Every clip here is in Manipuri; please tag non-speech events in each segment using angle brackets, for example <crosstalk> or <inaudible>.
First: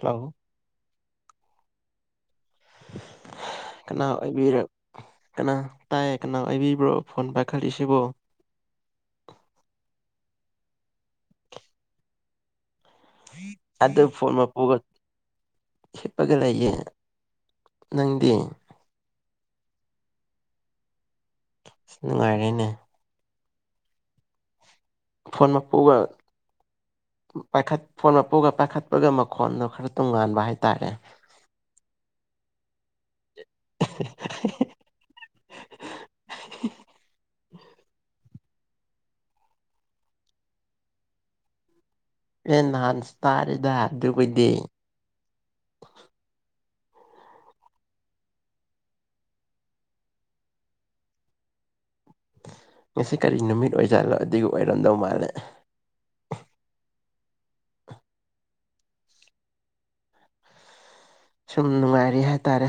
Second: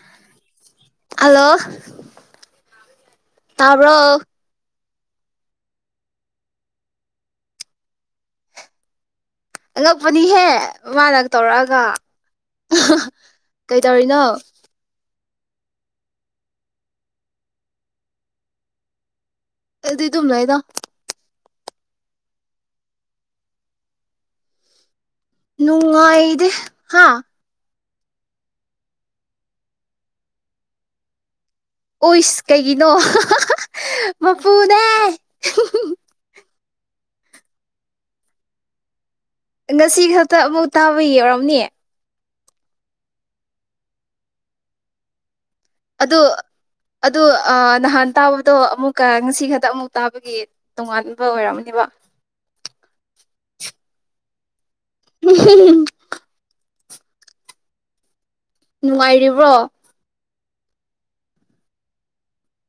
ꯍꯂꯣ ꯍꯂꯣ <unintelligible> ꯀꯅꯥ ꯑꯣꯏꯕꯤꯔꯦ ꯀꯅꯥ ꯇꯥꯏꯌꯦ ꯀꯅꯥ ꯍꯥꯏꯕꯤꯕ꯭ꯔꯣ ꯐꯣꯟ ꯄꯥꯏꯈꯠꯂꯤꯁꯤꯕꯣ ꯑꯉꯛꯄꯅꯤꯍꯦ ꯃꯃꯥꯅ ꯇꯧꯔꯛꯑꯒ ꯑꯗ ꯀꯩꯗꯧꯔꯤꯅꯣ ꯐꯣꯟꯒ ꯍꯤꯞꯄꯒ ꯂꯩꯌꯦ ꯅꯪꯗꯤ ꯑꯗꯨꯗꯤ ꯑꯗꯨꯝꯅꯏꯗ ꯑꯁ ꯅꯨꯡꯉꯥꯏꯔꯦꯅꯦ ꯐꯣꯟ ꯃꯄꯨꯒ ꯅꯨꯉꯥꯏꯗ ꯍꯥꯥ ꯄꯥꯏꯈꯠ ꯐꯣꯟ ꯃꯄꯨꯒ ꯄꯥꯏꯈꯠꯄꯒ ꯃꯈꯣꯟꯗꯣ ꯈꯔ ꯇꯣꯉꯥꯟꯕ ꯍꯥꯏꯇꯥꯔꯦ ꯑꯣꯏꯁ ꯀꯩꯒꯤꯅꯣ ꯃꯄꯨꯗ <unintelligible> ꯉꯁꯤ ꯈꯛꯇ ꯑꯃꯨꯛ ꯇꯥꯕ ꯌꯧꯔꯝꯅꯦ ꯄꯟꯍꯥꯟꯁ ꯇꯥꯔꯤꯗ ꯗꯕꯩꯗꯤ ꯑꯗꯨ ꯑꯗꯨ ꯅꯍꯥꯟ ꯇꯥꯕꯗꯣ ꯑꯃꯨꯛꯀ ꯉꯁꯤ ꯈꯛꯇ ꯑꯃꯨꯛ ꯇꯥꯕꯒꯤ ꯇꯣꯉꯥꯟꯕ ꯑꯣꯏꯔꯝꯅꯦꯕ ꯉꯁꯤ ꯀꯔꯤ ꯅꯨꯃꯤꯠ ꯑꯣꯏꯖꯥꯠꯂꯣ ꯑꯗꯨ ꯑꯣꯏꯔꯃꯗꯧ ꯃꯥꯜꯂꯦ ꯅꯨꯡꯉꯥꯏꯔꯤꯕ꯭ꯔꯣ ꯁꯨꯝ ꯅꯨꯡꯉꯥꯏꯔ ꯍꯥꯏꯇꯥꯔꯦ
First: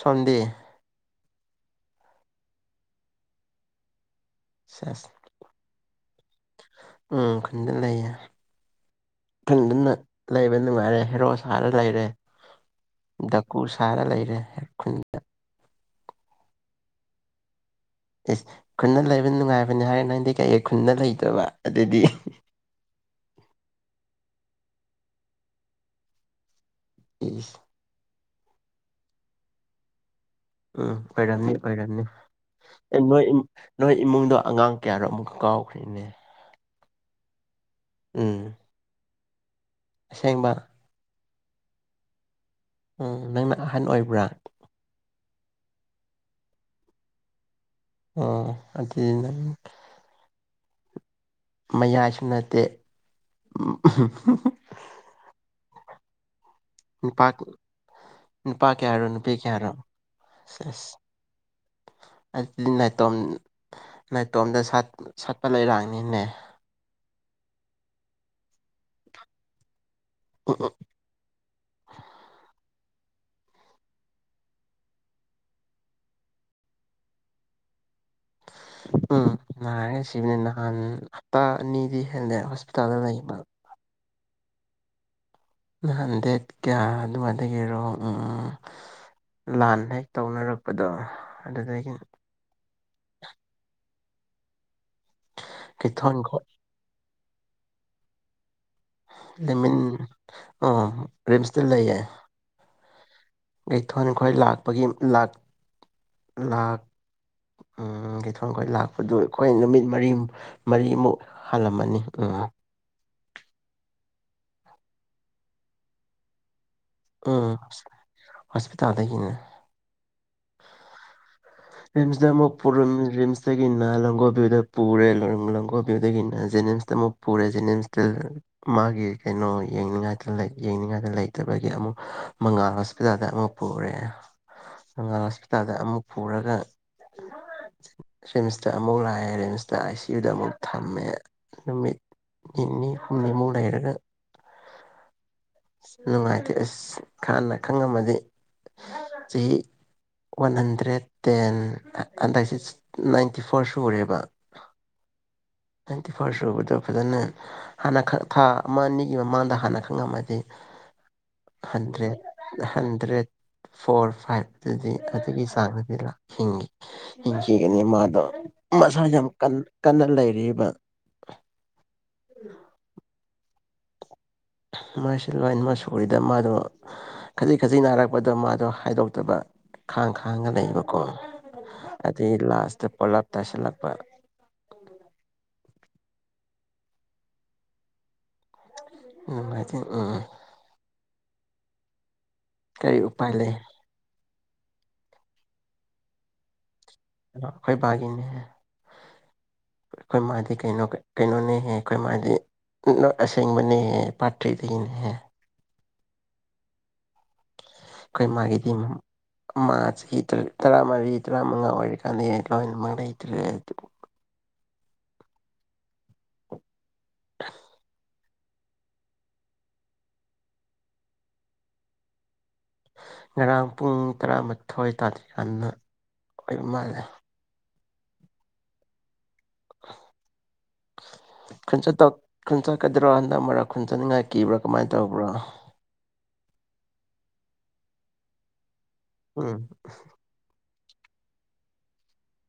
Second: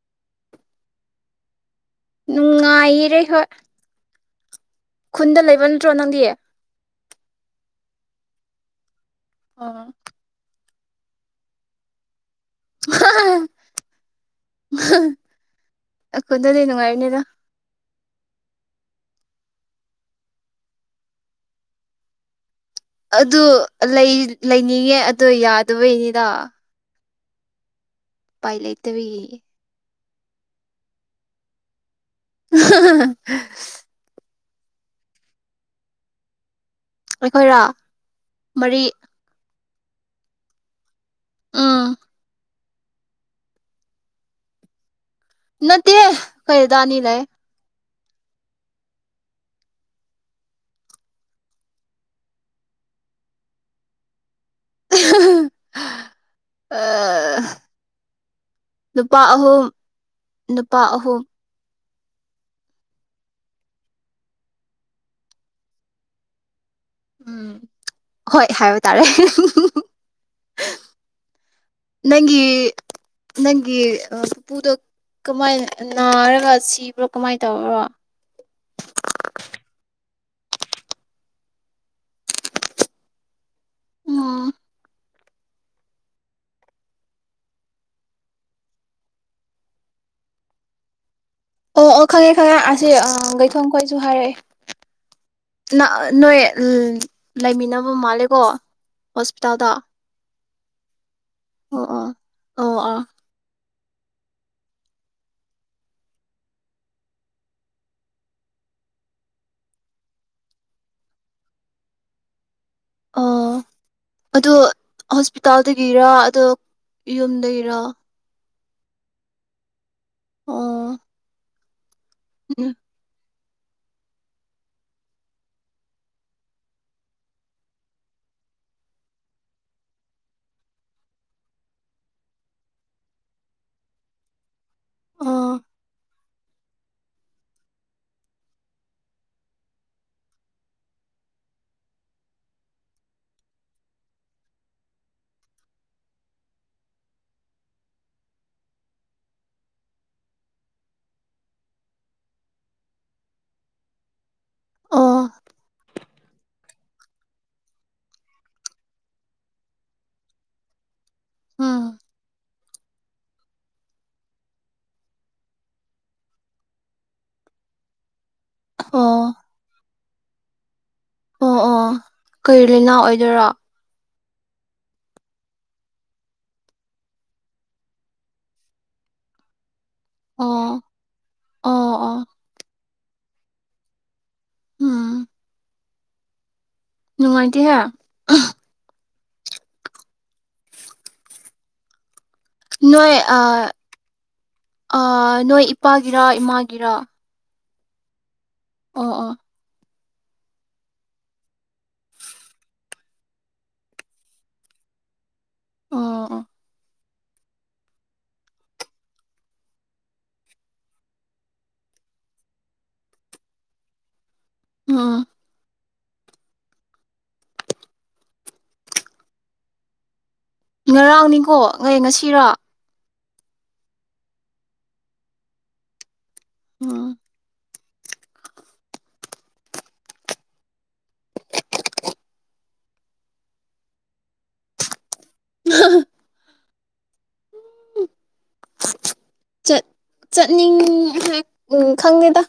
ꯁꯣꯟꯗꯦ ꯅꯨꯡ ꯉꯥꯏꯌꯦ ꯍꯣꯏ ꯁꯦꯁ ꯈꯨꯟꯗ ꯂꯩꯕ ꯇꯔꯣ ꯉꯪꯗꯤ ꯎꯝ ꯈꯨꯟꯗ ꯂꯩꯌꯦ ꯐꯅ ꯂꯩꯥꯏꯕ ꯅꯨꯡꯉꯥꯏꯔꯦ ꯍꯦꯔꯣ ꯁꯥꯔ ꯂꯩꯔꯦ ꯗꯀꯨ ꯁꯥꯔ ꯂꯩꯔꯦ ꯈꯨꯟꯗ ꯑꯩꯈꯣꯏꯗꯗꯤ ꯅꯨꯡꯉꯥꯏꯔꯤꯅꯤꯗ ꯑꯦꯁ ꯈꯨꯟꯅ ꯂꯩꯕ ꯅꯨꯡꯉꯥꯏꯕꯅꯤ ꯍꯥꯏꯔꯦ ꯅꯪꯗꯤ ꯀꯩꯑ ꯈꯨꯟꯅ ꯂꯩꯗꯕ ꯑꯗꯨꯗꯤ ꯑꯗꯨ ꯂꯩꯅꯤꯡꯉꯦ ꯑꯣ ꯌꯥꯗꯕꯩꯅꯤꯗ ꯎ ꯄꯥꯏ ꯂꯩꯇꯕꯤ ꯎꯝ ꯑꯣꯏꯔꯝꯅꯤ ꯑꯣꯏꯔꯃꯅꯤ ꯅꯣꯏ ꯅꯣꯏ ꯏꯃꯨꯡꯗ ꯑꯉꯥꯡ ꯀꯌꯥꯗꯣ ꯑꯃꯨꯛ ꯀꯥꯎꯈ꯭ꯔꯦꯅꯦ ꯑꯩꯈꯣꯏꯔ ꯎꯝ ꯁꯦꯡꯕ ꯎꯝ ꯎꯝ ꯅꯪꯅ ꯑꯍꯟ ꯑꯣꯏꯕ꯭ꯔꯥ ꯅꯠꯇꯦ ꯑꯈꯣꯏ ꯗꯥ ꯗꯥ ꯑꯅꯤ ꯂꯩ ꯑꯣ ꯑꯗꯨ ꯅ ꯃꯌꯥꯏꯁꯨ ꯅꯠꯇꯦ ꯑ ꯅꯨꯄꯥ ꯅꯨꯄꯥ ꯀꯌꯥ ꯍꯥꯏꯔꯣ ꯅꯨꯄꯥ ꯅꯨꯄꯤ ꯀꯌꯥ ꯑꯍꯨꯝ ꯍꯥꯏꯔꯣꯁ ꯅꯨꯄꯥ ꯑꯍꯨꯝ ꯑꯗꯨꯗꯤ ꯅꯥꯏꯇꯣꯝ ꯅꯥꯏꯇꯣꯝꯗ ꯁꯥꯠꯄ ꯂꯩꯔꯥꯡꯅꯤꯅꯦ ꯎꯝ ꯍꯣꯏ ꯍꯥꯏꯕ ꯇꯥꯔꯦ ꯅꯪꯒꯤ ꯅꯪꯒꯤ ꯄꯨꯗꯣ ꯀꯃꯥꯏꯅ ꯅꯥꯔꯒ ꯁꯤꯕ꯭ꯔꯣ ꯀꯃꯥꯏꯅ ꯇꯧꯕꯔꯣ ꯎꯝ ꯅꯔꯒꯁꯤꯕꯅꯦ ꯅꯍꯥꯟ ꯍꯞꯇꯥ ꯑꯅꯤꯗꯤ ꯍꯦꯜꯂꯦ ꯍꯣꯁꯄꯤꯇꯥꯜꯗ ꯂꯩꯕ ꯎꯝ ꯅꯍꯥꯟ ꯗꯦꯠ ꯀꯌꯥ ꯑꯗꯨꯃꯥꯏ ꯂꯩꯔꯣ ꯎꯝ ꯂꯥꯟ ꯍꯦꯛ ꯇꯧꯅꯔꯛꯄꯗꯣ ꯑꯣ ꯑꯗꯨꯗꯒꯤ ꯑꯣ ꯈꯪꯉꯦ ꯈꯪꯉꯦ ꯑ ꯁꯤ ꯒꯩꯊꯣꯡ ꯈꯣꯏꯁꯨ ꯍꯥꯏꯔꯛꯑꯦ ꯅ ꯀꯩꯊꯣꯟ ꯅꯣꯏ ꯈꯣꯏ ꯎꯝ ꯂꯩꯃꯤꯟꯅꯕ ꯃꯥꯜꯂꯦꯀꯣ ꯍꯣꯁꯄꯤꯇꯥꯜꯗ ꯑ‌ꯦꯗꯃꯤꯟ ꯑꯥ ꯔꯤꯝꯁꯇ ꯑꯣ ꯂꯩꯌꯦ ꯑꯣ ꯑꯣ ꯑꯣ ꯀꯩꯊꯣꯟ ꯈꯈꯣꯏ ꯂꯥꯛꯄꯒꯤ ꯂ ꯂꯥꯛ ꯎ ꯀꯩꯊꯣꯟ ꯈꯈꯣꯏ ꯂꯥꯛꯄꯗꯨ ꯑꯩꯈꯣꯏ ꯅꯨꯃꯤꯠ ꯃꯔꯤ ꯃꯔꯤꯃꯨꯛ ꯍꯜꯂꯝꯃꯅꯤ ꯎꯝ ꯑꯣ ꯑꯗꯣ ꯍꯣꯁꯄꯤꯇꯥꯜꯗꯒꯤꯔ ꯑꯗꯣ ꯎꯝ ꯌꯨꯝꯗꯒꯤꯔꯣ ꯍꯣꯁꯄꯤꯇꯥꯜꯗꯒꯤꯅꯦ ꯑꯣ ꯔꯤꯁ꯭ꯃ ꯗ ꯀꯃꯨꯛ ꯎꯝ ꯄꯨꯔꯝꯃꯤ ꯔꯤꯁ꯭ꯃ ꯒꯤꯅ ꯂꯣꯡꯒꯣ ꯚꯌꯨꯗ ꯄꯨꯔꯦ ꯂꯣꯡꯒꯣ ꯚꯌꯨꯗꯒꯤꯅ ꯖꯦꯅꯤꯝꯁꯇ ꯑꯃꯨꯛ ꯄꯨꯔꯦ ꯖꯦꯅꯤꯝꯁꯇ ꯃꯥꯒꯤ ꯀꯩꯅꯣ ꯌꯦꯡꯅꯤꯡꯉꯥꯏꯇ ꯌꯦꯡꯅꯤꯡꯉꯥꯏꯗ ꯂꯩꯇꯕꯒꯤ ꯑꯃꯨꯛ ꯃꯉꯥꯜ ꯍꯣꯁꯄꯤꯇꯥꯜꯗ ꯑꯃꯨꯛ ꯄꯨꯔꯦ ꯍꯪ ꯑꯣ ꯑꯁꯄꯤꯗꯗ ꯄꯨꯔꯛ ꯈ ꯔꯤꯝ꯭ꯁꯇ ꯑꯃꯨꯛ ꯂꯥꯛꯑꯦ ꯔꯤꯝ꯭ꯁꯇ ꯑꯥꯏ ꯁꯤ ꯌꯨꯗ ꯑꯃꯨꯛ ꯊꯝꯃꯦ ꯅꯨꯃꯤꯠ ꯅꯤꯅꯤ ꯍꯨꯝꯅꯤꯃꯨꯛ ꯂꯩꯔꯒ ꯑꯁ ꯅꯨꯡꯉꯥꯏꯇꯦ ꯑꯁ ꯍꯥꯟꯅ ꯈꯪꯉꯝꯃꯗꯤ ꯆꯍꯤ ꯋꯥꯟ ꯍꯟꯗ꯭ꯔꯦꯠ ꯇꯦꯟ ꯍꯟꯗꯛꯁꯦ ꯅꯥꯏꯟꯇꯤ ꯐꯣꯔ ꯁꯨꯔꯦꯕ ꯑ ꯇꯅꯥꯋꯏꯟꯇꯤ ꯐꯥꯔꯁ ꯁꯨꯕꯗꯣ ꯐꯖꯅ ꯍꯥꯟꯅ ꯊꯥ ꯑꯃ ꯑꯅꯤꯒꯤ ꯃꯃꯥꯡꯗ ꯍꯥꯟꯅ ꯈꯪꯉꯝꯃꯗꯤ ꯎꯝ ꯍꯗ꯭ꯔꯦ ꯍꯟꯗ꯭ꯔꯦꯠ ꯐꯣꯔ ꯐꯥꯏꯚ ꯑꯗꯨꯗꯤ ꯑꯗꯨꯒꯤ ꯆꯥꯡꯗꯗꯤ ꯍꯤꯡꯈꯤ ꯍꯤꯡꯈꯤꯒꯅꯤ ꯃꯥꯗꯣ ꯃꯁꯥꯖ ꯑꯣ ꯀꯟ ꯀꯟꯅ ꯂꯩꯔꯤ <unintelligible> ꯑꯣ ꯑꯣ ꯀꯩ ꯂꯤꯅꯥ ꯑꯣꯏꯗꯣꯏꯔꯣ ꯃꯥꯁꯤ ꯂꯣꯏꯃꯛ ꯁꯨꯔꯤꯗ ꯃꯥꯗꯣ ꯈꯖꯤꯛ ꯈꯖꯤꯛ ꯅꯥꯔꯛꯄꯗꯣ ꯃꯥꯗꯣ ꯍꯥꯏꯗꯣꯛꯇꯕ ꯈꯥꯡ ꯈꯥꯡꯒ ꯂꯩꯕꯀꯣ ꯑꯣ ꯑꯣ ꯑꯗꯩ ꯂꯥꯁꯇ ꯄꯣꯂꯥꯞ ꯇꯥꯁꯤꯜꯂꯛꯄ ꯅꯨꯡꯉꯥꯏꯇꯍꯦ ꯎꯝ ꯍꯥꯏꯗꯤ ꯎꯝ ꯀꯔꯤ ꯅ‌ꯣꯏ ꯎꯄꯥꯏ ꯑ ꯂꯩ ꯑ ꯅꯣꯏ ꯏꯄꯥꯒꯤꯔꯥ ꯏꯃꯥꯒꯤꯔꯥ ꯑꯩꯈ‌ꯣꯏ ꯄꯒꯤꯅ‌ꯦ ꯑꯣ ꯑꯣ ꯑꯩꯈꯣꯏ ꯃꯥꯗꯤ ꯀꯩꯅ ꯀꯩꯅꯣꯅꯤꯍꯦ ꯑꯩꯈꯣꯏ ꯃꯥꯗꯤ ꯑꯁꯦꯡꯕꯅꯦꯍꯦ ꯄꯥꯇ꯭ꯔꯤꯗꯒꯤꯅꯦꯍꯦ ꯑꯣ ꯑꯩꯈꯣꯏ ꯃꯥꯒꯤꯗꯤ ꯃꯥ ꯆꯍꯤ ꯇꯔꯥꯃꯔꯤ ꯇꯔꯥꯃꯉꯥ ꯑꯣꯏꯔꯤꯀꯥꯟꯗ ꯂꯣꯏꯅꯃꯛ ꯂꯩꯇ꯭ꯔꯦ ꯑꯗꯨ ꯑꯝ ꯉꯔꯥꯡꯅꯤꯀꯣ ꯉꯣꯏ ꯉꯁꯤꯔꯥ ꯉꯔꯥꯡ ꯄꯨꯡ ꯇꯔꯥꯃꯊꯣꯏ ꯇꯥꯗ ꯌꯥꯝꯥꯟꯅ ꯑꯩ ꯏꯃꯥꯅ‌ꯦ ꯎꯝ ꯈꯨꯟꯆꯠꯀꯗ꯭ꯔꯣ ꯍꯟꯗꯛ ꯃꯔꯛ ꯈꯨꯟꯖꯅꯤꯡꯉꯥꯏ ꯀꯤꯕ꯭ꯔꯥ ꯀꯃꯥꯏꯅ ꯇꯧꯕ ꯄꯨꯔꯥ <unintelligible> ꯑ ꯎꯝ ꯎꯝ ꯈꯪꯉꯦꯗ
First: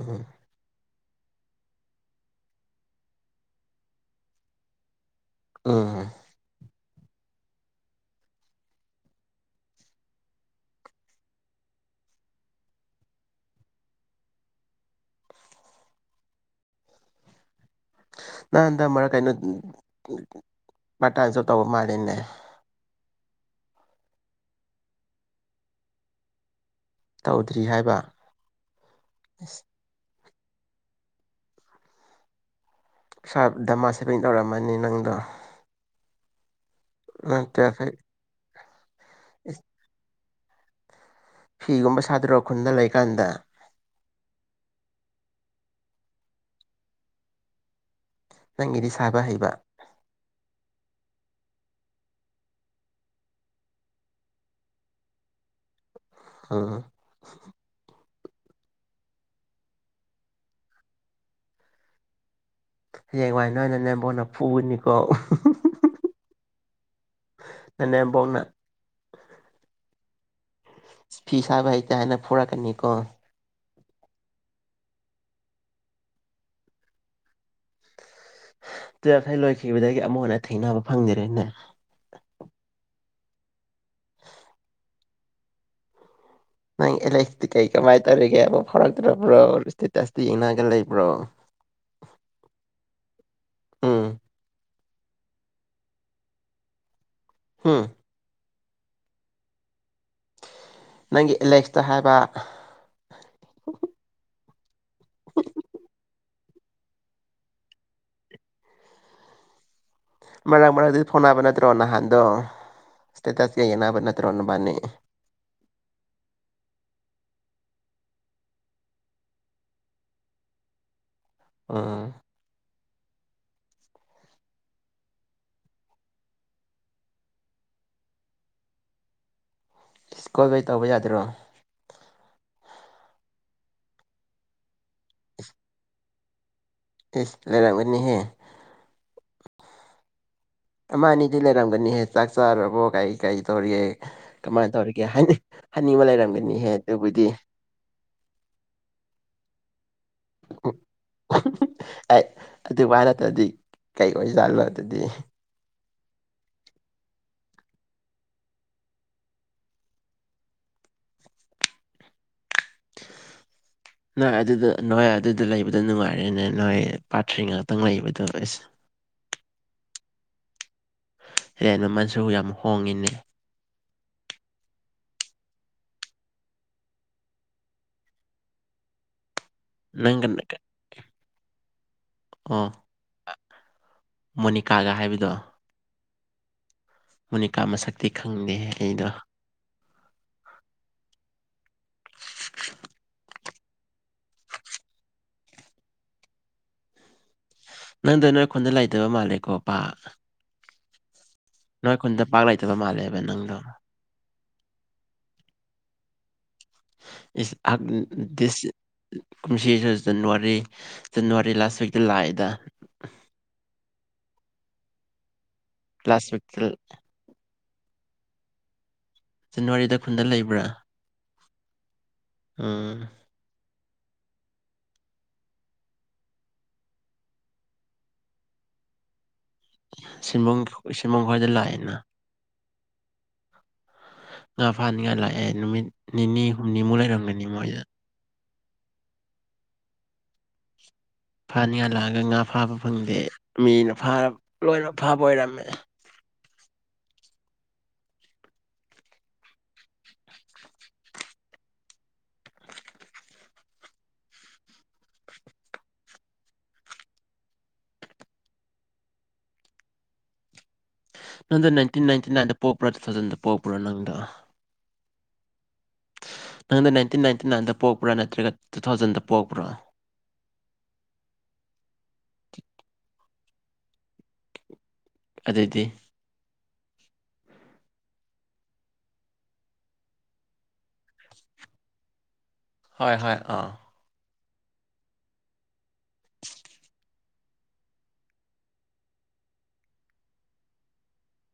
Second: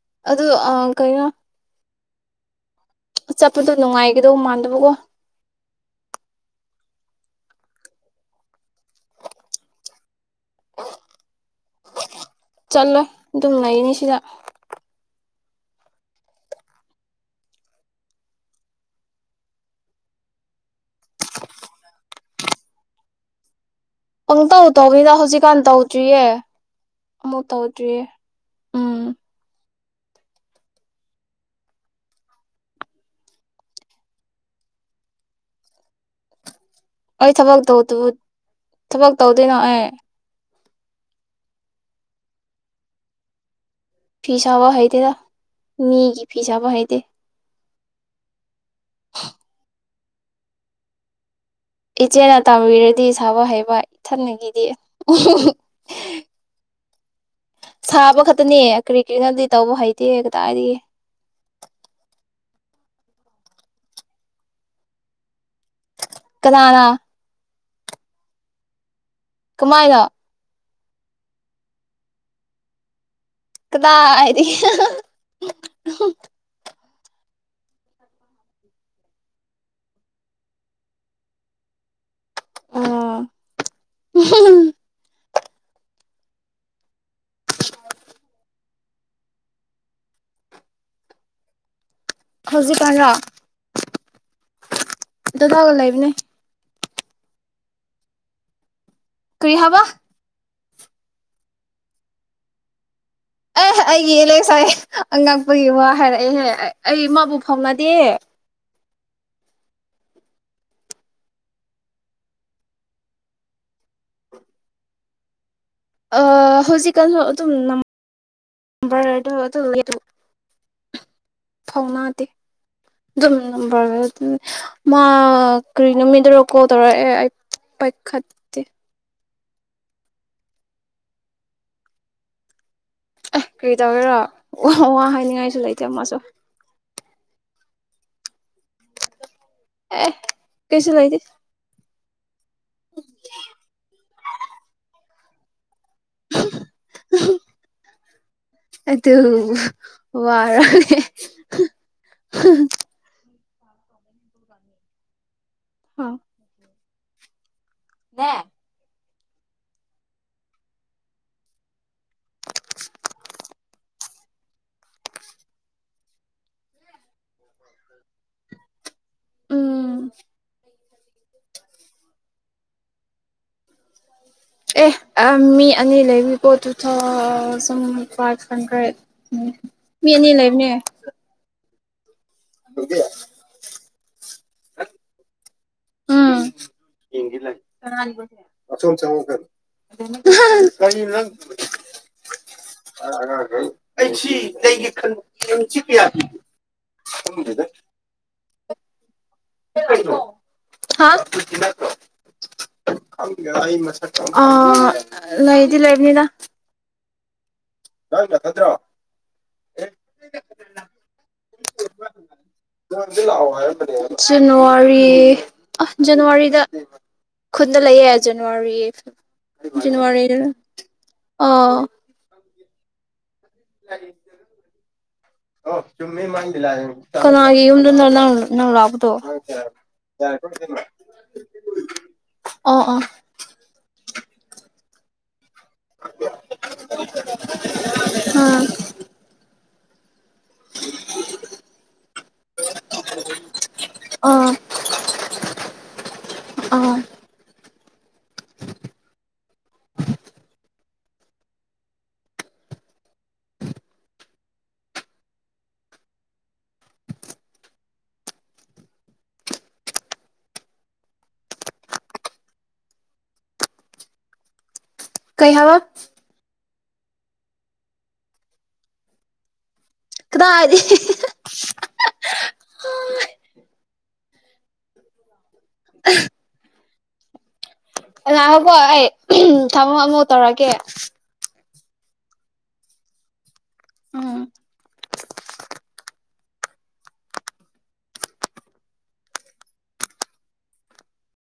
ꯎꯝ ꯑꯗ ꯑ ꯀꯌꯥ ꯆꯠꯄꯗꯣ ꯅꯨꯡꯉꯥꯏꯒꯗꯧ ꯃꯥꯟꯗꯕꯀꯣ ꯎ ꯆꯠꯂꯣ ꯑꯗꯨꯝ ꯂꯩꯅꯤ ꯁꯤꯗ ꯅꯪꯟꯗ ꯃꯔꯛ ꯀꯩꯅꯣ ꯃꯇꯥꯡꯁꯨ ꯇꯧꯕ ꯃꯥꯜꯂꯤꯦꯅꯦ ꯄꯪ ꯇꯧ ꯇꯧꯅꯤꯗ ꯍꯧꯖꯤꯛꯀꯥꯟ ꯇꯧꯁꯨꯨꯌꯦ ꯑꯃꯨꯛ ꯇꯧꯗ꯭ꯔꯤ ꯍꯥꯏꯕ ꯇꯧꯗ꯭ꯔꯤꯌꯦ ꯎꯝ ꯏꯁ ꯏꯁꯥ ꯗꯃ ꯁꯦꯄꯤꯡ ꯇꯧꯔꯝꯃꯅꯤ ꯅꯪꯗꯣ ꯑꯩꯣꯏ ꯅꯪ ꯊꯕꯒ ꯇꯨꯋꯦꯜꯐ ꯍꯦꯛ ꯇꯧꯗ ꯊꯕꯛ ꯇꯧꯗꯣꯏꯅꯣ ꯑꯦ ꯐꯤꯒꯨꯝꯕ ꯁꯥꯗꯔꯒ ꯈꯨꯟꯗ ꯂꯩꯀꯥꯟꯗ ꯐꯤꯁꯥꯕ ꯍꯩꯗꯦꯗ ꯃꯤꯒꯤ ꯐꯤꯁꯥꯕ ꯍꯩꯗꯦ ꯅꯪꯒꯤꯗꯤ ꯁꯥꯕ ꯍꯩꯕ ꯏꯆꯦꯅ ꯇꯝꯕꯤꯔꯗꯤ ꯁꯥꯕ ꯍꯩꯕ ꯏꯊꯅꯒꯤꯗꯤ ꯑ ꯁꯥꯕ ꯈꯛꯇꯅꯦ ꯀ꯭ꯔꯤ ꯀꯛꯅꯗꯤ ꯇꯧꯕ ꯍꯩꯇꯦ ꯀꯗꯥꯗꯤ ꯍꯌꯦꯡꯋꯥꯏ ꯅ ꯑꯣꯏꯅ ꯅꯦꯝꯕꯣꯟꯅ ꯐꯨꯏꯅꯤꯀꯣ ꯀꯗꯥꯅ ꯅꯦ ꯐꯥꯎꯅ ꯀꯃꯥꯏꯅ ꯐꯤ ꯁꯥꯕ ꯍꯩꯇ ꯍꯥꯏꯅ ꯐꯣꯔꯛꯀꯅꯤ ꯀꯣ ꯀꯗꯥꯏꯗꯒꯤ <unintelligible> ꯇꯨꯋꯦꯜꯐ ꯍ ꯂꯣꯏꯈꯤꯕꯗꯒꯤ ꯑꯃꯨꯛ ꯍꯟꯅ ꯊꯦꯡꯅꯕ ꯐꯪꯗꯔꯦꯅꯦ ꯑ ꯅꯪ ꯑꯦꯂꯦꯛꯇꯤ ꯀꯩ ꯀꯃꯥꯏꯅ ꯇꯧꯔꯤꯒꯦ ꯍꯥꯏꯕ ꯐꯥꯎꯔꯛꯇ꯭ꯔꯕ꯭ꯔꯣ ꯏꯁꯇꯦꯇꯁꯇꯤ ꯌꯦꯡꯉꯒ ꯂꯩꯕ꯭ꯔꯣ ꯎꯝ ꯏꯗ ꯊꯒ ꯂꯩꯕꯅꯦ ꯍꯥꯝ ꯀꯔꯤ ꯍꯥꯏꯕ ꯅꯪꯒꯤ ꯑꯦꯂꯦꯛꯁꯇ ꯍꯥꯏꯕ ꯑ ꯑꯩꯦꯂ ꯉꯁꯥꯏ ꯑꯉꯛꯄꯒꯤ ꯋꯥ ꯍꯥꯏꯔꯛꯑꯦꯍꯦ ꯑꯩꯃꯕꯨ ꯐꯥꯎꯅꯗꯦ ꯃꯔꯛ ꯃꯔꯛꯇꯗꯤ ꯐꯣꯟ ꯅꯥꯕ ꯅꯠꯇ꯭ꯔꯣ ꯅꯍꯥꯟꯗꯣ ꯏꯁꯇꯦꯇꯁꯀ ꯌꯦꯅꯥꯕ ꯅꯠꯇ꯭ꯔꯣꯅ ꯃꯥꯅꯤ ꯍꯧꯖꯤꯛꯀꯥꯟ ꯑꯗꯨꯝꯝꯕ ꯐꯥꯎ ꯎꯝ ꯃꯥꯗꯦ ꯑꯗꯨꯝꯔ ꯃꯥ ꯀꯔꯤ ꯅꯨꯃꯤꯗꯔꯣ ꯀꯣꯜ ꯇꯧꯔꯛꯑꯦ ꯑꯩ ꯄꯥꯏꯈꯠꯇꯦ ꯁꯀꯨꯜꯗꯩ ꯇꯧꯕ ꯌꯥꯗꯣꯏꯔꯣ ꯀꯔꯤ ꯇꯧꯒꯦꯔꯣ ꯋꯥ ꯍꯥꯏꯅꯤꯡꯉꯥꯏꯁꯨ ꯂꯩꯇꯦ ꯃꯥꯁꯨ ꯏꯁ ꯂꯔꯥ ꯑꯃꯅꯤꯅꯤ ꯍꯥꯏ ꯑ ꯃꯥꯅꯤꯗꯤ ꯂꯩꯔꯝꯒꯅꯤ ꯍꯥꯏ ꯆꯥꯔꯕꯣ ꯀꯩ ꯀꯔꯤ ꯇꯧꯔꯤꯒꯦ ꯀꯃꯥꯏꯅ ꯇꯧꯔꯤꯒꯦ ꯍꯥꯏꯅꯤꯡ ꯍꯅꯤꯡꯕ ꯂꯩꯔꯝꯒꯅꯤꯍꯦ ꯑꯗꯨꯕꯨꯗꯤ ꯑꯗꯣ ꯋꯥꯔꯅꯦꯦ ꯀꯩꯀ ꯑꯣꯏꯖꯥꯠꯂꯣ ꯑꯗꯨꯗꯤ ꯍꯥ ꯅ ꯅ ꯑꯗꯨꯗ ꯅꯨꯡꯉꯥꯏ ꯑꯗꯨꯗ ꯂꯩꯕꯗ ꯅꯨꯡꯉꯥꯏ ꯐꯔꯅꯦ ꯅꯣꯏ ꯄꯥꯊ꯭ꯔꯤ ꯉꯥꯛꯇꯪ ꯂꯩꯕꯗꯣꯁ ꯎꯝ ꯍꯦꯟ ꯃꯃꯜꯁꯨ ꯌꯥꯝ ꯍꯣꯡꯉꯤꯅꯦ ꯑꯦ ꯃꯤ ꯑꯅꯤ ꯂꯩꯕꯤꯕꯣ ꯇꯨ ꯊꯥꯎ ꯁꯨꯝ ꯐꯥꯏꯚ ꯍꯟꯗ꯭ꯔꯦꯠ ꯎ ꯃꯤ ꯅꯪꯒ ꯑꯅꯤ ꯂꯩꯕꯅꯦ ꯑꯣ ꯕꯤ ꯃꯣꯅꯤꯀꯥꯒ ꯍꯥꯏꯕꯗꯣ ꯃꯣꯅꯤꯀꯥ ꯃꯁꯛꯇꯤ ꯈꯪꯗꯦꯍꯦ ꯑꯩꯗꯣ <unintelligible> ꯀꯔꯤ ꯅꯪ ꯑꯩꯁꯤ <unintelligible> ꯅꯒꯤ ꯈꯟ ꯆꯤ ꯅꯪꯗ ꯅꯣꯏ ꯈꯨꯟꯗ ꯂꯩꯇꯕ ꯃꯥꯜꯂꯦ ꯀꯣꯄꯥ ꯍꯥ ꯅꯣꯏ ꯈꯨꯟꯗ ꯄꯥꯛ ꯂꯩꯇꯕ ꯃꯥꯜꯂꯦꯕ ꯅꯪꯗꯣ ꯑꯥ ꯂꯩꯗꯤ ꯂꯩꯕꯅꯤꯗ ꯏꯁ <unintelligible> ꯀꯨꯝꯁꯤꯁꯨ ꯖꯅꯋꯥꯔꯤ ꯖꯅꯋꯥꯔꯤ ꯂꯥꯁ ꯋꯤꯛꯇ ꯂꯥꯛꯑꯦꯗ ꯖꯅꯋꯥꯔꯤ ꯑ ꯂꯥꯁ ꯖꯅꯋꯥꯔꯤꯗ ꯋꯤꯛꯇ ꯈꯨꯟꯗ ꯂꯩꯌꯦ ꯖꯅꯋꯥꯔꯤ ꯖꯅꯋꯥꯔꯤꯗ ꯈꯨꯟꯗ ꯖꯅꯋꯥꯔꯤꯗꯔ ꯂꯩꯕ꯭ꯔꯥ ꯑꯥ ꯎꯝ <unintelligible> ꯀꯅꯥꯒꯤ ꯌꯨꯝꯗꯨꯗ ꯅꯪ ꯅꯪ ꯂꯥꯛꯄꯗꯣ ꯁꯤꯟꯕꯪ ꯁꯤꯟꯕꯪ ꯈ‌ꯣꯏꯗ ꯂꯥꯛꯑꯦꯅ ꯑꯣ ꯑꯣ ꯉꯥ ꯐꯥꯅꯤꯡꯉꯥꯏ ꯂꯥꯛꯑꯦ ꯅꯨꯃꯤꯠ ꯅꯤꯅꯤ ꯍꯨꯝꯅꯤꯃꯨꯛ ꯂꯩꯔꯝꯒꯅꯤ ꯃꯣꯏꯗ ꯑꯥ <unintelligible> ꯐꯥꯅꯤꯡꯉ ꯂꯥꯛꯑꯒ ꯉꯥ ꯐꯥꯕ ꯐꯪꯗꯦ ꯃꯤꯅ ꯐꯥꯔ ꯑꯥ ꯂꯣꯏꯅ ꯐꯥꯕ ꯑꯣꯏꯔꯝꯃꯦ ꯑꯣꯥ ꯅꯪꯗ‌ꯣ ꯅꯥꯏꯟꯇꯤꯟ ꯅꯥꯏꯟꯇꯤ ꯅꯥꯟꯗ ꯄ‌ꯣꯛꯄ꯭ꯔꯣ ꯇꯨ ꯊꯥꯎꯖꯟꯗ ꯄ‌ꯣꯛꯄ꯭ꯔꯣ ꯅꯪꯗꯣ ꯀꯩ ꯍꯥꯏꯚ ꯅꯪꯅ ꯅꯥꯏꯟꯇꯤꯟ ꯅꯥꯏꯟꯇꯤ ꯅꯥꯏꯟꯗ ꯄꯣꯛꯄ꯭ꯔꯥ ꯅꯠꯇ꯭ꯔꯒ ꯇꯨ ꯊꯥꯎꯖꯟꯗ ꯄꯣꯛꯄ꯭ꯔꯥ ꯀꯗꯥꯏꯗꯩ <unintelligible> ꯑꯗꯨꯑꯣꯏꯗꯤ ꯉꯥꯏꯈ‌ꯣꯀ‌ꯣ ꯑꯩ ꯊꯝꯃꯣ ꯑꯃꯨꯛ ꯇꯧꯔꯛꯀ‌ꯦ ꯍꯣꯏ ꯍꯣꯏ ꯑꯥ ꯎꯝ